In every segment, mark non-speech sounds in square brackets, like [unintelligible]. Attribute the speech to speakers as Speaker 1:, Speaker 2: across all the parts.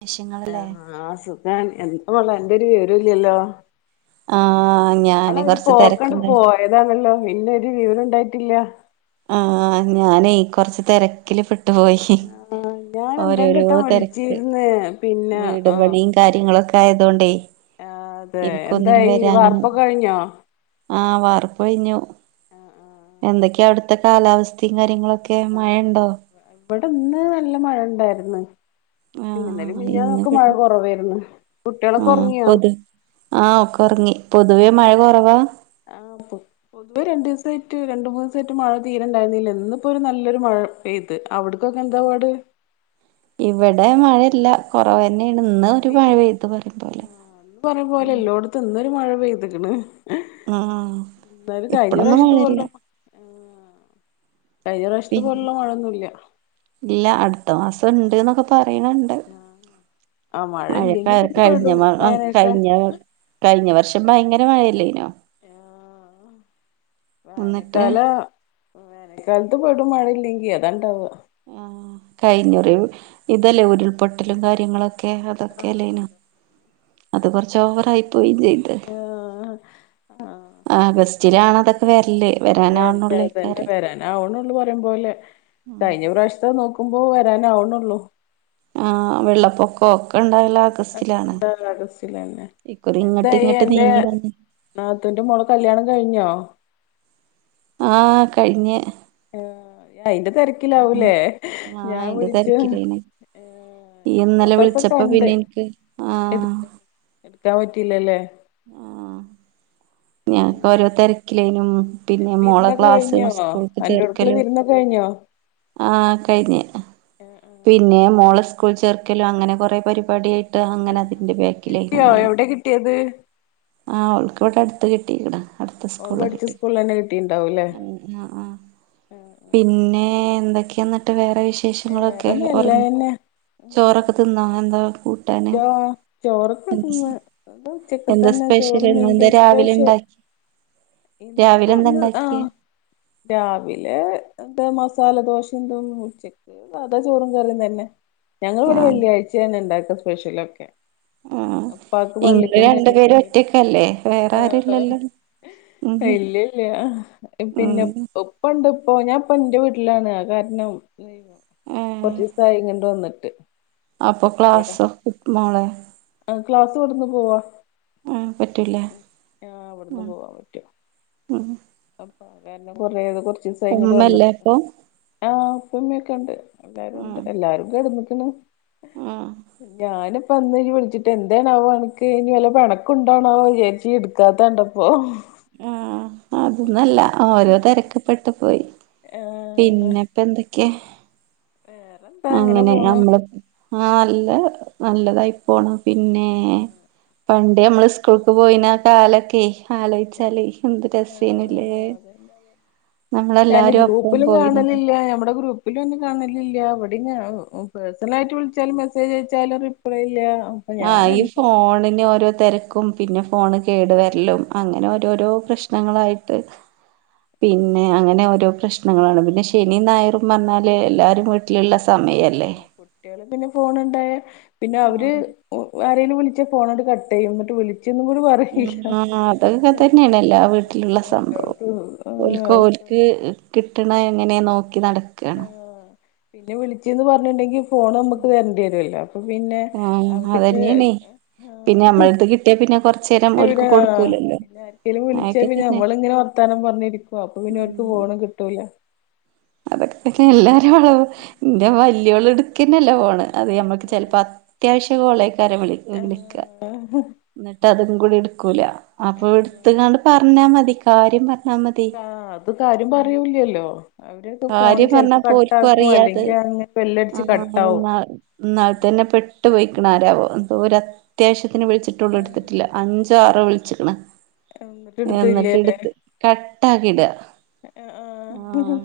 Speaker 1: നിശ്യങ്ങളല്ലേ
Speaker 2: ഞാൻ എന്താ ഉള്ള അന്റെ ഒരു വിവര ഇല്ലല്ലോ.
Speaker 1: ആഹ്
Speaker 2: ഇന്നാള്
Speaker 1: ഞാന്
Speaker 2: ഒരു
Speaker 1: കൊറച്ച്
Speaker 2: പോക്കണ്ടു
Speaker 1: തെരക്കുണ്ട്
Speaker 2: പോയത് ആണല്ലോ പിന്നൊരു വിവരം. ഉണ്ടായിട്ടില്ല
Speaker 1: ആഹ് ഞാനീ കൊറച്ച് തിരക്കില് പെ ട്ടുപോയി
Speaker 2: ആഹ് ഞാൻ ഒന്ന് രണ്ട്
Speaker 1: ഓരോരോ
Speaker 2: വട്ടം
Speaker 1: തേരക്ക്
Speaker 2: വിളിച്ചിരുന്ന് പിന്നെ
Speaker 1: വീട്
Speaker 2: ആഹ്
Speaker 1: പണിയും കാര്യങ്ങള്. നിങ്ങളൊക്കെ ആയതുകൊണ്ട്.
Speaker 2: ആഹ് അതെ എന്തായി വാർപ്പൊക്കെ കഴിഞ്ഞോ.
Speaker 1: ആഹ് വാർപ്പ് കഴിഞ്ഞു.
Speaker 2: ആഹ് ആഹ് ആഹ്
Speaker 1: എന്തൊക്കെയാ അവിടുത്തെ കാലാവസ്ഥയും കാര്യങ്ങളൊക്കെ
Speaker 2: ആഹ്
Speaker 1: മഴയണ്ടോ.
Speaker 2: ആഹ് ഇവിടെ ഇന്ന് നല്ല മഴണ്ടായിരുന്നു പിന്നെ ഇന്നലെയും
Speaker 1: ആഹ്
Speaker 2: മിനിഞ്ഞാന്നും
Speaker 1: ഇന്ന്
Speaker 2: ഒക്കെ മഴ
Speaker 1: ഇവടെ
Speaker 2: കുറവായിരുന്നു. കുട്ടികളൊക്കെ
Speaker 1: ആഹ്
Speaker 2: ഉറങ്ങിയോ
Speaker 1: അപ്പൊ അത് ആഹ് ഒക്കെ ഉറങ്ങി.
Speaker 2: ആഹ് പൊതുവേ രണ്ടു ദിവ ദിവസായിട്ട് രണ്ട് മൂന്ന് സൈറ്റ് മഴ തീരെ ഉണ്ടായിരുന്നില്ല, ഇന്നിപ്പോ ഒരു നല്ലൊരു മഴ പെയ്തു അവിടക്കൊക്കെ എന്താ പാട്. ഉ
Speaker 1: ഇവിടെ മഴയില്ല കുറവ് തന്നെ. യാണ് ഇന്ന് ഒരു
Speaker 2: തീ
Speaker 1: മഴ പെയ്തു വെറുതെയല്ലേ.
Speaker 2: ഇവിടെ മഴ പെയ്തിക്കണ്
Speaker 1: ആഹ്
Speaker 2: എന്നാലും കഴിഞ്ഞ
Speaker 1: ഇപ്പളൊന്നും
Speaker 2: പ്രാവശ്യത്തെപ്പോലെ
Speaker 1: മഴയില്ല
Speaker 2: ഉള്ള മഴ.
Speaker 1: പി
Speaker 2: പോലുള്ള മഴൊന്നുല്ല
Speaker 1: ഇല്ല അടുത്ത മാസം ഉണ്ട് എന്നൊക്കെ പറ പറയണണ്ട്
Speaker 2: ആഹ്
Speaker 1: മഴ ക
Speaker 2: ഇല്ലെങ്കി പിന്നെ
Speaker 1: കഴിഞ്ഞ
Speaker 2: പെടും
Speaker 1: മ
Speaker 2: വേനൽക്കാ
Speaker 1: കഴിഞ്ഞ കഴിഞ്ഞ വർഷം. ഭയങ്കര മഴയല്ലേ ഇപ്പൊ.
Speaker 2: ആഹ്
Speaker 1: എന്നിട്ട്
Speaker 2: വേനക്കാലം. വേനൽക്കാലത്ത് പെടും മഴ ഇല്ലെങ്കിൽ അതാണ്ടാവുക.
Speaker 1: ആ കഴിഞ്ഞറി ഇതല്ലേ ഉരുൾപൊട്ടലും കാര്യങ്ങളൊ. ഓക്കെ
Speaker 2: ആഹ്
Speaker 1: അതൊക്കെയല്ലേ ഇനം
Speaker 2: അതെ
Speaker 1: അത് കൊറച്ച് ഓവറായി പോയും ചെയ്ത്.
Speaker 2: ആഹ് ആഹ്
Speaker 1: ആ
Speaker 2: പിന്നെ
Speaker 1: ബസ്റ്റിലാണ് അതൊക്കെ വര്ല്. വരാനാവ്ണൊള്ളേക്കാരം
Speaker 2: ഷ്ടം പോലെ
Speaker 1: ഉം
Speaker 2: കഴിഞ്ഞ പ്രാവശ്യത്തെ നോക്കുമ്പോ വരാനാവ്ണൊള്ളൂ
Speaker 1: ആ വെള്ളപ്പൊക്കൊ ഒക്കെ ഉണ്ടായി
Speaker 2: അ ഒക്കെണ്ടാവല് ആഗസ്റ്റിലന്നെ
Speaker 1: ഇക്കുറി ഇങ്ങട്ട്
Speaker 2: എന്തായി
Speaker 1: ഇങ്ങട്ട്
Speaker 2: അന്റെ
Speaker 1: നീങ്ങി വന്ന്
Speaker 2: നാത്തൂന്റെ മോളെ കല്യാണം കഴിഞ്ഞോ
Speaker 1: ആ കഴിഞ്ഞ്
Speaker 2: ആ ഇയയിന്റെ
Speaker 1: പിന്നെ
Speaker 2: തിരക്കിലാവൂലേ
Speaker 1: ആഹ്
Speaker 2: ഞാൻ
Speaker 1: അയിന്റെ
Speaker 2: വിളച്ച് ആഹ്
Speaker 1: തിരക്കിലേനി ഇയ്യ്
Speaker 2: ഞാൻ
Speaker 1: ഇന്നലെ
Speaker 2: ഫോട്ടോസൊക്കെ
Speaker 1: വിളിച്ചപ്പോ
Speaker 2: കണ്ട്
Speaker 1: പിന്നെ എനിക്ക്
Speaker 2: ഇട്
Speaker 1: ആഹ്
Speaker 2: ഇട്ക്കാൻ പറ്റീല്ലല്ലേ
Speaker 1: ആഹ് ഞങ്ങക്ക്
Speaker 2: പിന്നെ
Speaker 1: ഓരോ തിരക്കിലേനും പിന്നെ മോളെ
Speaker 2: വിരുന്നൊക്കെ
Speaker 1: ക്ലാസ്സും
Speaker 2: കഴിഞ്ഞോ
Speaker 1: സ്കൂൾക്ക്
Speaker 2: അൻ്റോട്ക്ക്ല്ലെ
Speaker 1: ചേർക്കലും
Speaker 2: വിരുന്ന് ഒക്കെ കഴിഞ് ഞൊ
Speaker 1: ആഹ് കഴിഞ്ഞ് പിന്നെ മോള സ്കൂൾ ചേർക്കലും അങ്ങനെ കൊറെ പരിപാടി ആയിട്ട്
Speaker 2: ആ.
Speaker 1: അങ്ങനെ അതിൽ ന്റെ ബാക്കിലേനു
Speaker 2: കിട്ടിയോ
Speaker 1: ഇന്നലെ
Speaker 2: എവിടെ കിട്ടിയത്
Speaker 1: ആഹ് അവൾക്ക് ഇവിടെ അടുത്ത് കിട്ടിക്ക്ണ് അടുത്ത
Speaker 2: ഓള്
Speaker 1: സ്കൂളിൽ
Speaker 2: പഠിച്ച
Speaker 1: കിട്ടി
Speaker 2: സ്കൂളിൽ തന്നെ കിട്ടിണ്ടാവൂല്ലേ
Speaker 1: ആ ആ പിന്നെ എന്തൊക്കെയ എന്നിട്ട് വേറെ
Speaker 2: ഏറെ
Speaker 1: വിശേഷങ്ങളൊക്കെ ഓർ
Speaker 2: നല്ലതന്നെ
Speaker 1: ചോറൊക്കെ തിന്നോ കൂട്ടാന്
Speaker 2: ചോ ചോറക്കെ
Speaker 1: എന്താ
Speaker 2: തിന്ന്
Speaker 1: എന്താ
Speaker 2: ഉച്ചക്കത്തന്നെ
Speaker 1: സ്പെഷ്യൽ
Speaker 2: ചോറും
Speaker 1: ഇന്നെന്താ രാവിലെ
Speaker 2: [unintelligible]
Speaker 1: ഇണ്ടാക്കി
Speaker 2: ഇന്ന്
Speaker 1: രാവിലെ എന്താ
Speaker 2: ഒന്ന്
Speaker 1: ഇണ്ടാക്കിയേ
Speaker 2: ആഹ് രാവിലെ എന്താ മസ് സാലദോശിം തും ഉച്ചക്ക് സാതാ ചോറും കറിം തന്നെ ഞങ്ങളിവിടെ
Speaker 1: ആഹ്
Speaker 2: വെള്ളിയാഴ്ചേണ് ഇണ്ടാക്ക സ്പെഷ്യലൊക്കെ
Speaker 1: ആഹ്
Speaker 2: ഉപ്പാക്ക്
Speaker 1: ഇങ്ങള്
Speaker 2: പള്ളിക്കന്ന്
Speaker 1: രണ്ടു പേരും
Speaker 2: [unintelligible]
Speaker 1: ഒറ്റക്കല്ലേ വേറെ
Speaker 2: ആഹ്
Speaker 1: ആരുല്ലല്ലോ ഉം
Speaker 2: ഇ ല്യില്ല പിന്നെ
Speaker 1: ഉം
Speaker 2: ഒപ്പണ്ട് പ്പൊ ഞാൻ ഇപ്പൊ ഇന്റെ വീട്ടിലാണ് അത് കാരണം [unintelligible]
Speaker 1: ഏഹ്
Speaker 2: കൊറച്ചിസായി ഇങ്ങട്ട് വന്നിട്ട്
Speaker 1: അപ്പൊ ക്ലാസ്സൊ
Speaker 2: ആ ക്ലാസ് ഇവട്ന്ന് പോവാ
Speaker 1: ആഹ് പറ്റൂല
Speaker 2: ഉ ഇവട്ന്ന്
Speaker 1: ഉം
Speaker 2: പോവാൻ പറ്റും
Speaker 1: ഉം
Speaker 2: അപ്പൊ കാരണം കൊറെ യ. ത് കുറചീസായിങ്ങട്ട് വന്നിട്ട്
Speaker 1: ഉമ്മല്ലേ അപ്പൊ
Speaker 2: ആഹ് ഇപ്പിമ്യൊക്കെ ണ്ട്. എല്ലാരുംണ്ട്
Speaker 1: ഉം
Speaker 2: എല്ലാരും കെട്ന്ന്ക്ണ്
Speaker 1: ഉം
Speaker 2: ഞാനും പ്പം ഇന്ന് ഇയ്യ് വിളിച്ചിട്ട് എന്തേണാവോ അണക്ക് ഇനി വല്ല പെണക്കും ഉണ്ടോണാവോ വിചാരിച്ച് ഇടുക്കാത്ത കണ്ടപ്പോ
Speaker 1: ആ അതൊന്നല്ല ഓരോ തെരക്കിപ്പെട്ടു പോയി
Speaker 2: ആഹ്
Speaker 1: ക്കെ
Speaker 2: വേറെന്താ
Speaker 1: അങ്ങനെ
Speaker 2: പോണു
Speaker 1: ഞമ്മള് ആ നല്ല നല്ലതായി പോണം പിന്നെ പണ്ട് ഞമ്മള് സ്കൂൾക്ക് പോയിന ആ കാലൊക്കെ
Speaker 2: ആഹ്
Speaker 1: ആലോചിച്ചാലേ എന്ത് രസേനു ലേ
Speaker 2: ഞാൻ ഗ്രൂപ്പിലും കാണലില്ല ഞമ്മടെ ഗ്രൂപ്പിലും അന്നെ കാണലില്ല വ പിന്നെ പേഴ്സണൽ ആയിട്ട് വിളിച്ചാലും മെസേജ് അയച്ചാലും റിപ്ലൈ ഇല്ല അപ്പൊ ഞാൻ
Speaker 1: ആഹ് ഈ
Speaker 2: എന്താ
Speaker 1: ഫോണിന് ഓരോ തിരക്കും പിന്നെ ഫോണ് കേടു വരലും അങ്ങനെ ഓരോരോ പ്രശ്നങ്ങളായിട്ട്
Speaker 2: ഉം ഉം
Speaker 1: പിന്നെ അങ്ങനെ ഓരോ പ്രശ് നങ്ങളാണ് പിന്നെ ശനി ഞായറും പറഞ്ഞാൽ എല്ലാവരും വീട്ടിലുള്ള സ
Speaker 2: ആ കുട്ടിയേള് പിന്നെ ഫോണ് ണ്ടായ പിന്നെ അവര് [unintelligible] ആരേലും വിളിച്ച ഫോണാണ്ട് കട്ട് ചെയ്യും ഇന്നട്ട് വിളി
Speaker 1: ഉം ആ അതൊക്കെ തന്നെയാണ് എല്ലാ വീട്ടിലുള്ള സംഭവം
Speaker 2: എല്ലോടത്തും
Speaker 1: ഓൽക്ക് ഓൽ
Speaker 2: അവസ്ഥ
Speaker 1: ക്ക് കിട്ടണത് എങ്ങനെ നോക്കി നടക്കാണ്
Speaker 2: ആഹ് പിന്നെ വിളിച്ച്ന്ന് പറഞ്ഞിണ്ടെങ്കിൽ ഫോൺ നമക്ക് തരണ്ടിയെരൊല്ലൊ അപ്പൊ പിന്നെ
Speaker 1: ആഹ്
Speaker 2: അവർക്ക്
Speaker 1: അതന്നെയാണേ
Speaker 2: ആ
Speaker 1: പിന്നെ നമ്മളടുത്ത് കിട്ടിയാ പിന്നെ കൊറച്ചേരം
Speaker 2: കിട്ടൂല
Speaker 1: ഓൽക്ക്
Speaker 2: ആ
Speaker 1: കൊടുക്കൂലല്ലോ
Speaker 2: പിന്നെ ആർക്കേലും വിളിച്ചാ
Speaker 1: അതൊക്കെ
Speaker 2: പിന്നെ
Speaker 1: തന്നെ
Speaker 2: നമ്മളിങ്ങനെ വർത്താനം പറഞ്ഞിരിക്കും അപ്പൊ പിന്നെ ഓൽക്ക്
Speaker 1: ഉം
Speaker 2: ഫോണ് കിട്ടൂല
Speaker 1: അതൊക്കെ തന്നെ എല്ലാരിം വളവ് ഇന്റെ വല്യോള് ഇടുക്കന്നെല്ല ഫോണ് അതെ നമ്മക്ക് ചിലപ്പോ അത്യാവശ്യ കോളേക്കാര വിളി വിളിക്ക
Speaker 2: ആഹ്
Speaker 1: എന്നിട്ടതും ങ്കൂടിട്ക്കൂല അപ്പൊ
Speaker 2: ആഹ്
Speaker 1: ഇട്ത്ത്കാണ്ട് പറഞ്ഞാ മതി കാര്യം പർ
Speaker 2: അ അത് കാര്യം പറയൂലല്ലോ
Speaker 1: കാര്യം പറഞ്ഞാ പോൽക്കും അറിയാ ത്
Speaker 2: അല്ലെങ്കി അങ്ങനെ
Speaker 1: ആ
Speaker 2: ബെല്ലടിച്ച് കട്ടാവും
Speaker 1: ന്നാ ന്നാൾ തന്നെ പെ ട്ട് പോയിക്ക്ണ് ആരാവോ എന്തോ ഒര അത്യാവശ്യത്തിന് വിളിച്ചിട്ട് ഓള്
Speaker 2: ആഹ്
Speaker 1: എടുത്തിട്ടില്ല അഞ്ചോ ആറോ വിളിച്ച്ക്ക്ണ്
Speaker 2: എന്നിട്ട്
Speaker 1: എന്നിട്ട്
Speaker 2: എടുത്തില്ലേല്ലേ
Speaker 1: എടുത്ത് കട്ടാക്കിട ആ
Speaker 2: ആഹ്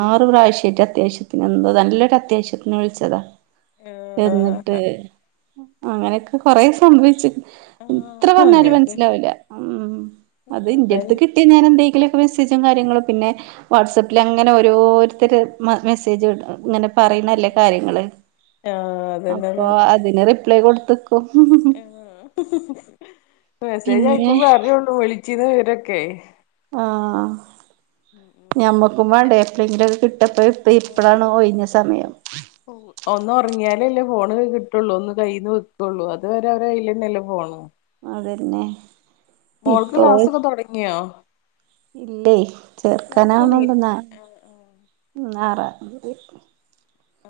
Speaker 1: ആറ് പ്രാവശ്യമായിട്ട് അത്യാവശ്യത്തിന് എന്തോ നല്ലൊരു അത്യാവശ്യത്തിന് വിളിച്ചതാ എന്നിട്ട്
Speaker 2: ആഹ്
Speaker 1: അങ്ങനെയൊക്കെ കൊറേ സംഭവിച്ചു ഇത്ര
Speaker 2: ആഹ്
Speaker 1: പറഞ്ഞാലും
Speaker 2: അങ്ങൻത്തന്നെ
Speaker 1: മനസ്സിലാവില്ല ഉം അത്
Speaker 2: അതന്നെ
Speaker 1: ഇൻ്റെട്ത്ത് കിട്ടിയ ഞാൻ എന്തെങ്കിലും മെസ്സേജും കാര്യങ്ങളും പിന്നെ വാട്സാപ്പിൽ അങ്ങനെ ഓരോരുത്തര് മ മെസ്സേജ് വിടും ഇങ്ങനെ
Speaker 2: ആഹ്
Speaker 1: പറയുന്നല്ലേ കാര്യങ്ങള്
Speaker 2: ആഹ് അതന്നെ
Speaker 1: അപ്പൊ
Speaker 2: അതന്നെ
Speaker 1: അതിന് റിപ്ലൈ കൊടുത്ത്
Speaker 2: മെസ്സേജ്
Speaker 1: പിന്നെ
Speaker 2: വായിക്കുമ്പളേ അറിയൊള്ളു വിളിച്ചീന്നെ വിവരൊക്കെ
Speaker 1: ആഹ്
Speaker 2: ഉം ഉം
Speaker 1: ഞമ്മക്കും വേണ്ടേ എപ്പോഴെങ്കിലും അത് കി പ്പ ഇപ്പ ഇപ്പഴാണ്
Speaker 2: ആഹ്
Speaker 1: ഒഴിഞ്ഞ സമയം
Speaker 2: ഒന്ന് ഒറങ്ങിയാലല്ലേ ഫോണ് കിട്ടള്ളൂ ഒന്ന് കയ്യിൽന്ന് വെക്കുള്ളൂ അത് വരെ അവരെ കയ്ല്ലന്നെല്ലേ ഫോണ്
Speaker 1: അതെന്നെ
Speaker 2: മോൾക്ക് ക്ലാസൊക്കെ തുടങ്ങിയാ
Speaker 1: ഇല്ലേ ചേർക്കാനാവണോണ്ട് ന്നാ
Speaker 2: തൊടങ്ങിട്ടില്ലേ ആഹ് ആഹ്
Speaker 1: ന്നാറാ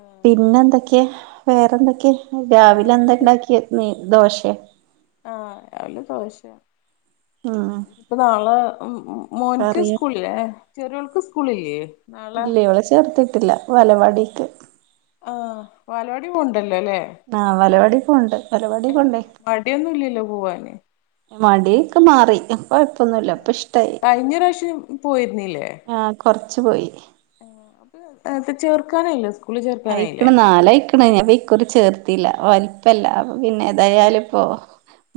Speaker 2: ആഹ്
Speaker 1: പിന്നെ എന്തൊക്കെയാ വേറെന്തൊക്കെയ രാവിലെ എന്താ
Speaker 2: വേറെന്ത്
Speaker 1: ഇണ്ടാക്കിയ ന ദോശെ
Speaker 2: ആഹ് രാവില ദോശ
Speaker 1: ഉം
Speaker 2: ഇപ്പ നാളെ മോൻക്ക്
Speaker 1: കറിയ
Speaker 2: സ്കൂള്ല്ലേ ചെറിയോൾക്ക് സ്കൂളില്ലേ നാളെ
Speaker 1: ഇല്ല ഇവളെ ചേർത്തിട്ടില്ല വലവാടിക്ക്
Speaker 2: ആ വാലവാടി പോ
Speaker 1: ആ വലവാടി പോണ്ട് വലവാടി
Speaker 2: ആഹ്
Speaker 1: പോണ്ടേ
Speaker 2: മടിയൊന്നുല്ലല്ലോ പോവാന്
Speaker 1: മടിയൊക്കെ മാറി കൊഴപ്പൊന്നുല്ല ഇപ്പ
Speaker 2: ആഹ്
Speaker 1: ഇഷ്ടായി
Speaker 2: കഴിഞ്ഞ പ്രാവശ്യം
Speaker 1: ആഹ് കൊറച്ച് പോയി
Speaker 2: ആ അപ്പൊ ചേർക്കാനായില്ലോ സ്
Speaker 1: അയിക്ക്ണ് നാലായിക്ക്ണ് ഇകൊല്ലം ചേർത്തില്ല വലിപ്പല്ല പിന്നെ
Speaker 2: ആഹ്
Speaker 1: എതായാലും ഇപ്പോ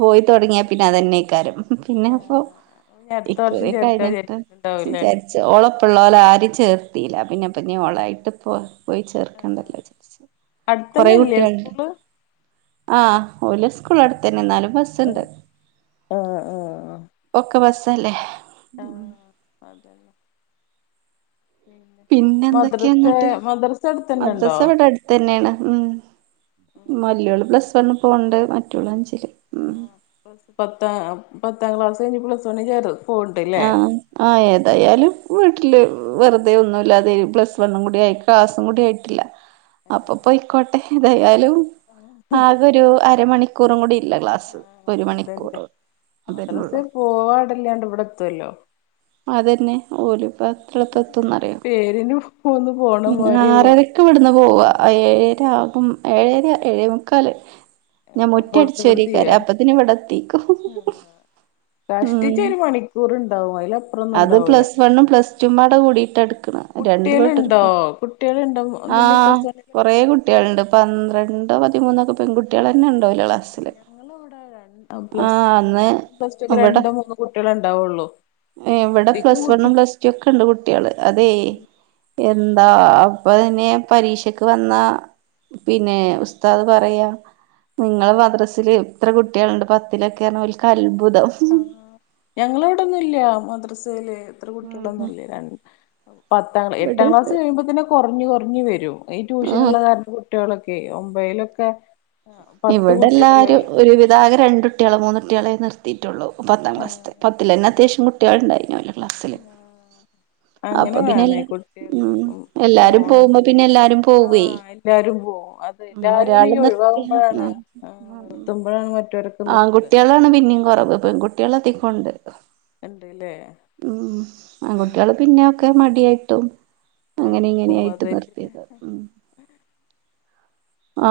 Speaker 1: പോയി തുടങ്ങിയാൽ പിന്നെ അതന്നെയ്ക്കാരം പിന്നെ അപ്പൊ
Speaker 2: ആഹ് ഇനി അടുത്ത വർഷം
Speaker 1: ഇക്കുറി
Speaker 2: ചേർക്കാ
Speaker 1: കഴിഞ്ഞിട്ട്
Speaker 2: വിചാരിച്ചിട്ടുണ്ടാവൂല്ലേ
Speaker 1: വിചാരിച്ച് ഓളൊപ്പൊള്ളോലെ ആരിം ചേ ചേർത്തിയില്ല പിന്നെപ്പഞ്ഞോളായിട്ട് പോ പോയി ചേർ ക്കണ്ടല്ലോ
Speaker 2: ആഹ്
Speaker 1: വിചാരിച്ച് കൊറേ
Speaker 2: അടുത്തന്നെല്ലേ
Speaker 1: കുട്ടിള്ണ്ട്
Speaker 2: സ്കൂള്
Speaker 1: ആഹ് ഓലെ സ്കൂള് അടുത്തെന്നെ ന്നാലും ബസുണ്ട്
Speaker 2: ആഹ് ആഹ്
Speaker 1: ഒക്കെ ബസ് അല്ലേ
Speaker 2: ആഹ് അതെന്നെ
Speaker 1: പിന്നെ എന്തൊക്കെയാ
Speaker 2: മദ്രസെ
Speaker 1: ന്നിട്ട്
Speaker 2: മദ്രസ അടുത്തന്നെ ഉണ്ടോ
Speaker 1: മദ്രസ ഇവിടെ അട്ത്തെന്നെയാണ് ഉം
Speaker 2: ഉം ഉം
Speaker 1: മല്ലോള് പ്ലസ് വണ്ണ് പോവ്ണ്ട് മറ്റോള് അഞ്ച്
Speaker 2: ആ പ്ലസ് പത്താം പത്താം ക്ലാസ് കഴിഞ്ഞ് പ്ലസ് വണി ചേർത്
Speaker 1: ആഹ് ആ ഏതായാലുംട കൊഴ ട്ടില് വെറുതെ ഒന്നുല്ലാതെ പ്ലസ് വണ്ണും കൂടിയി ക്ലാസും കൂടി ആയിട്ടില്ല
Speaker 2: ആഹ്
Speaker 1: അപ്പൊപ്പൊ ഇക്കോട്ടെ ഇതായാലും ആകെ ഒരു അരമണിക്കൂറും കൂടി ഇല്ല ക്ലാസ്സ്
Speaker 2: ആ അതന്നെ മദർസേ പോവാടെല്ലാണ്ട് ഇവിടെ എത്തുല്ലോ
Speaker 1: അതന്നെ ഓലും ഇ എത്ര എപ്പ എത്തുന്നറിയോ
Speaker 2: പേരിന് പോന്ന് പോണ മാരി
Speaker 1: ആറരക്ക് ഇവിടുന്ന് പോവ ഏ ഏഴര ആകും ഏഴേര ഏഴേമുക്കാൽ ഞാൻ
Speaker 2: ആവുമ്പോത്തിന്
Speaker 1: മുറ്റയടിച്ച
Speaker 2: ഇവിടെ തീരാ
Speaker 1: വാരൈക്കാരം അപ്പതിന് ഇവിടെ എത്തീക്കും
Speaker 2: കഷ്ടിച്ചൊ ഒരു മണിക്കൂർ ഇണ്ടാവും അതിലപ്പ
Speaker 1: അത് പ്ലസ് വണ്ണും പ്ലസ്ടും പാടെ കൂടിട്ട് എടുക്ക്ണ രണ്ടു
Speaker 2: കുട്ടികളുണ്ടോ
Speaker 1: പട്ടടുരിക്ക
Speaker 2: കുട്ടികളുണ്ടോ
Speaker 1: ആ
Speaker 2: ഇതില് പ്ലസ് വണ്ണിലൊക്കെ
Speaker 1: കൊറേ കുട്ടികളുണ്ട് പന്ത്രണ്ടോ പതിമൂന്നൊക്കെ പെൺകു കുട്ടിയോള് തന്നെണ്ടോല്ലോ ക്ലാസ്സില്
Speaker 2: ഞങ്ങളിവിടെ പ്ലസ്
Speaker 1: ആഹ്
Speaker 2: പ്ലസ്
Speaker 1: അന്ന്
Speaker 2: പ്ലസ്റ്റു ഒക്കെ
Speaker 1: ഇവിടെ
Speaker 2: രണ്ട് മൂന്ന് കുട്ടികളേണ്ടാവുള്ളു
Speaker 1: ഇവിടെ പ്ലസ് വണ്ണും പ്ലസ് ടു ഒക്കെണ്ട് കുട്ടിയാള് അതെ എന് ന്താ അപ്പൊ പിന്നെ പരീക്ഷക്ക് വന്ന പിന്നെ ഉസ്താദ് പറയാ നിങ്ങള് മദ്രസ്ൽ ഇത്ര കുട്ടിയേള്ണ്ട് പത്തിലൊക്കെയെന്ന് പറഞ്ഞാല് ഓൽക്കൽ
Speaker 2: ആ ഞങ്ങളവിടന്നും ഇല്ല മദ്രസയില് ഇത്ര കുട്ടികളൊന്നും
Speaker 1: ഉം
Speaker 2: ഇല്ല പത്താം എട്ടാം ക്ലാസ്സ്
Speaker 1: ഇവിടെണ്ട്
Speaker 2: കഴിയുമ്പോ തന്നെ കൊറഞ്ഞ് കൊറഞ്ഞ് വരും ഈ ട്യൂഷൻ
Speaker 1: ആഹ്
Speaker 2: ഉള്ള കാരണം കുട്ട്യോളൊക്കെ ഒമ്പേലൊക്കെ
Speaker 1: ഇവിടെ എല്ലാരും ഒരു വിതാക രണ്ട് കുട്ടിയാള് മൂന്ന് കുട്ടിയാളെ നിർത്തിയിട്ടുള്ളു പത്താം
Speaker 2: ആ,
Speaker 1: ക്ലാസ്ത്തെ പത്തിലെന്നെ അത്യാവശ്യം കുട്ടികള് ഉണ്ടായിരുന്നു ഓലെ ക്ലാസ്സില്
Speaker 2: ഉം അങ്ങനെ
Speaker 1: അപ്പൊ പിന്നെ
Speaker 2: വേണേ
Speaker 1: എല്ലാ
Speaker 2: കുട്ട്യാള്
Speaker 1: ഉം എല്ലാരും
Speaker 2: പോണത്
Speaker 1: പോകുമ്പോ പിന്നെ എല്ലാരും
Speaker 2: ആ
Speaker 1: പോവേ
Speaker 2: എല്ലാരും പോവ അതെ
Speaker 1: ഉം
Speaker 2: എല്ലാരും ഇങ്ങനെ
Speaker 1: ഒരാള് നിർത്തി
Speaker 2: ഒഴിവാകുമ്പോഴാണ് ആ നിർത്തുമ്പോഴാണ് മറ്റോര്
Speaker 1: ആകുട്ടിയാളാണ് പിന്നെയും കുറവ് പെ ൺകുട്ട്യാള് എത്തിക്കൊണ്ട്
Speaker 2: ഉണ്ട്ല്ലേ
Speaker 1: ഉം
Speaker 2: ആഹ്
Speaker 1: ആൺകുട്ടികള്
Speaker 2: ആഹ്
Speaker 1: പിന്നെ ഒക്കെ മടി ടിയായിട്ടും അങ്ങനെ ഇങ്ങനെയായിട്ട് നിർത്തിയതാ ഉം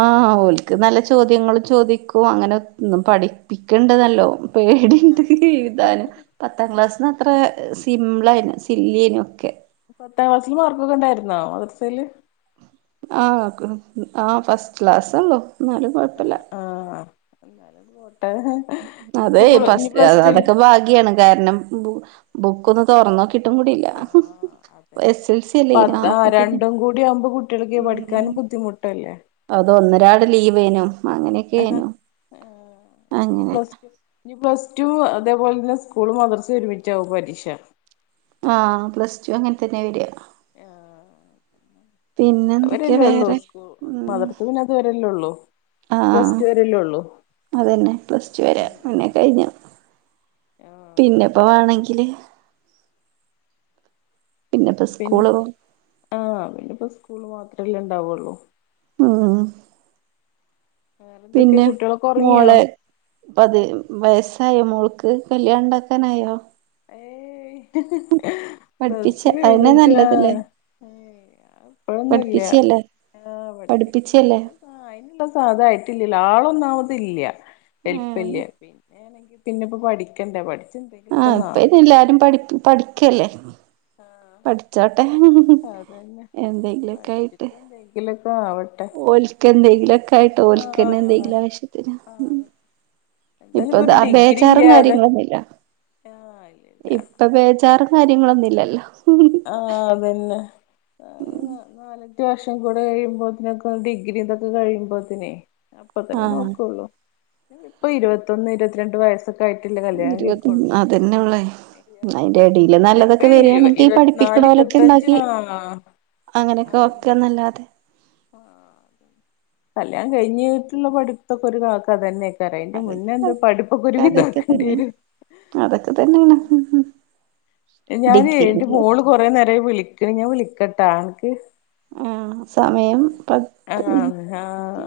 Speaker 1: അ ഓൽക്ക് നല്ല ചോദ്യങ്ങളും ചോദിക്കും അങ്ങനെ ഉത് പഠിപ്പിക്കണ്ടനല്ലോ പേടിയിൻട്
Speaker 2: ആഹ്
Speaker 1: എഴുതാനും പത്താം ക്ലാസ്സിന്ന് അത്ര സിംപ്ളേനും സില്ലിയേനുമൊക്കെ
Speaker 2: പത്താം ക്ലാസ്സില് മാർക്കൊക്കെ ഉണ്ടായിരുന്നോ മദ്രസയില്
Speaker 1: ആ ആ ഫസ്റ്റ് ക്ലാസ്ള്ളോ എന്നാലും കൊഴപ്പല്ല്യ
Speaker 2: ന്താലും ബോ
Speaker 1: അതെ ബസ്
Speaker 2: ടുല്
Speaker 1: അതൊക്കെ ഭാഗ്യാണ് കാരണം ബു ബുക്കൊന്ന് തൊറന്നോ
Speaker 2: ആ ആ ആ അതന്നെ
Speaker 1: എൽ സി അല്ലേനോ
Speaker 2: അതാ
Speaker 1: അപ്പൊ പിന്നെ
Speaker 2: രണ്ടും കൂടി ആവുമ്പോ കുട്ട്യാൾക്ക്
Speaker 1: ഉം
Speaker 2: പഠിക്കാനും ബുദ്ധിമുട്ടല്ലേ
Speaker 1: അത് ഒന്നരാടം ലീവായിനു അങ്ങനെയൊക്കെയാനു അങ്ങനെ
Speaker 2: റ്റും അതേപോലെ തന്നെ സ്കൂളും മദ്രസും ഒരുമിച്ചാവും പരീക്ഷ
Speaker 1: ആ പ്ലസ് ടു അങ്ങനെ തന്നെ വര്യ
Speaker 2: ആ
Speaker 1: പിന്നെ എന്തൊക്കെയാ
Speaker 2: അവരെല്ലേ ഉള്ളൂ
Speaker 1: വേറെ
Speaker 2: സ്കൂ മദ്രസ് പിന്നെ അതുവരെല്ലേ ഉള്ളൂ
Speaker 1: ആ ആ
Speaker 2: പ്ലസ് ടു വരെല്ലേ ഉള്ളൂ
Speaker 1: അതന്നെ പ്ലസ് ടു വരെ
Speaker 2: ഉം
Speaker 1: പിന്നെ
Speaker 2: ഉം
Speaker 1: കഴിഞ്ഞു
Speaker 2: ആഹ് അതെ
Speaker 1: പിന്നെപ്പോ വേണെങ്കില് പിന്നെപ്പോ
Speaker 2: പിന്നെ
Speaker 1: സ്കൂള് പോവും
Speaker 2: ആ പിന്നെപ്പോ സ്കൂള് മാത്രമല്ലേ ഇണ്ടാവുള്ളൂ
Speaker 1: ഉം
Speaker 2: വേറെന്തൊക്കെ
Speaker 1: പിന്നെ
Speaker 2: കുട്ടികളൊക്കെ ഉറങ്ങിയോ
Speaker 1: മോളെ പത് വയസ് തായമോൾക്ക് കല്യാണം ഇണ്ടാക്കാനായോ പഠിപ്പിച്ച
Speaker 2: പ്ളസ്ടു
Speaker 1: അതന്നെ
Speaker 2: കഴിഞ്ഞിട്ട ആ
Speaker 1: നല്ലതല്ലേ
Speaker 2: ഇപ്പഴൊന്നുല്ല്യ
Speaker 1: പഠിപ്പിച്ചല്ലേ
Speaker 2: ആ പഠപ്പിക്കന്നെ
Speaker 1: പഠിപ്പിച്ചല്ലേ
Speaker 2: അതിനുള്ള സാധ ആയിട്ടില്ല ആളൊന്ന് ആവതില്ല
Speaker 1: ആഹ്
Speaker 2: എല്പില്ല പിന്നെണെങ്കിൽ പിന്നെപ്പ പഠിക്കണ്ടേ പഠിച്ച്
Speaker 1: ആ ഇപ്പ ഇത് എല്ലാരും പഠി പഠിക്കല്ലേ പഠിച്ചോട്ടെ
Speaker 2: ആഹ് അതന്നെ
Speaker 1: എന്തെങ്കിലൊക്കെ ആയിട്ട്
Speaker 2: പഠിച്ചിട്ട് എന്തെങ്കിലുമൊക്കെ ആവട്ടെ
Speaker 1: ഓൽക്ക് എന്തെങ്കിലും ഒക്കെ ആയിട്ടോ ഓൽക്കന്നെ
Speaker 2: ആഹ്
Speaker 1: എന്തെങ്കിലും ആവശ്യത്തിന്
Speaker 2: ആഹ് എന്തായാലും
Speaker 1: ഇപ്പൊ ദാ
Speaker 2: ഒരു ഡിഗ്രി
Speaker 1: ബേച്ചാറും
Speaker 2: ഇല്ലാതെ
Speaker 1: കാര്യങ്ങളൊന്നുംല്ല്യ
Speaker 2: ആഹ് ഇല്ലല്ല
Speaker 1: ഇപ്പൊ ബേജാറും കാര്യങ്ങളൊന്നുംല്ല്യല്ലോ
Speaker 2: ആ അതന്നെ നാലല്ട്ട വർഷം കൂടെ കഴിയുമ്പോത്തിനൊക്കെ ഡിഗ്രി ഇതൊക്കെ കഴിയുമ്പോത്തിനേ അപ്പൊ തന്നെ
Speaker 1: ആഹ്
Speaker 2: നോക്കുള്ളൂ ഇപ്പൊ ഇരുപത്തൊന്ന് ഇരുപത്തിരണ്ട് വയസ്
Speaker 1: ഇരുപത് അതന്നെയുള്ളേ അതിന്റെ എടേൽ
Speaker 2: ചെലപ്പോ
Speaker 1: നല്ലതൊക്കെ വരിയാണെങ്കിൽ പഠിപ്പിക്ക
Speaker 2: ഇരുപത്തിനാല്
Speaker 1: ക്കണോലൊക്കെ
Speaker 2: ഇരുപത്തഞ്ച്
Speaker 1: ഉണ്ടാക്കി
Speaker 2: ആ
Speaker 1: അങ്ങനെയൊക്കെ
Speaker 2: അതന്നെ
Speaker 1: നോക്കാന്നല്ലാതെ
Speaker 2: കല്യാണം കഴിഞ്ഞ്ട്ട്ള്ള പഠിത്തൊക്കെ ഒരു കാലത്ത് അതന്നെയ പറയണ്ട അതിന്റെ മുന്നേ
Speaker 1: അതൊക്കെ
Speaker 2: എന്താ
Speaker 1: അതൊക്കെ
Speaker 2: പടിപൊക്കോരുവിധാക്കേണ്ടി
Speaker 1: തന്നെ
Speaker 2: വരും
Speaker 1: അതൊക്കെ തന്നെയാണ്
Speaker 2: ഞാനെ എന്റെ
Speaker 1: ഡിഗ്രിയില്
Speaker 2: മോള് കൊറേ നേരായി വിളിക്ക്ണ് ഞാൻ വിളിക്കട്ടാ അനക്ക്
Speaker 1: മ് ശ
Speaker 2: ആ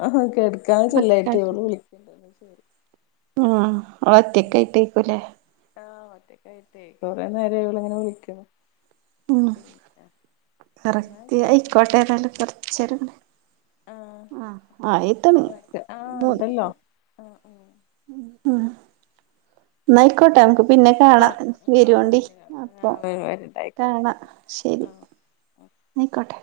Speaker 2: ആ കെട്ക്കാൻ ചെല്ലാഞ്ഞിട്ട് ഓള് വിളിക്ക്ണ്ട് ന്നാ ശരി
Speaker 1: മ് ഓളൊറ്റക്കായിറ്റേക്കും ല്ലേ
Speaker 2: ആ ഒറ്റക്കായിട്ടേ കൊറേ നേരായി ഓള്ങ്ങനെ വിളിക്ക്ണ്
Speaker 1: മ്
Speaker 2: പിന്നെ എന്നാ
Speaker 1: കറക്റ്റ്
Speaker 2: ആയിക്കോട്ടെ
Speaker 1: അയ്ക്കോട്ടേല്ലാണ്ട് കൊറച്ചേരൊന്ന്
Speaker 2: ആഹ്
Speaker 1: ആ ആ ആയെതൊടങ്ങി
Speaker 2: ആഹ് ആഹ് ഉണ്ടല്ലോ ആഹ് ആഹ്
Speaker 1: മ് ന്നാ അയ്കോട്ടെ മ്മക്ക് പിന്നെ കാണാ
Speaker 2: ആഹ് ആഹ് ആഹ്
Speaker 1: വരോണ്ടി
Speaker 2: പിന്നെ
Speaker 1: അപ്പൊ
Speaker 2: ആഹ് വരുണ്ടായിക്കോട്ടെ
Speaker 1: കാണാ ശരി
Speaker 2: ആഹ്
Speaker 1: ന്നാ അയ്ക്കോട്ടെ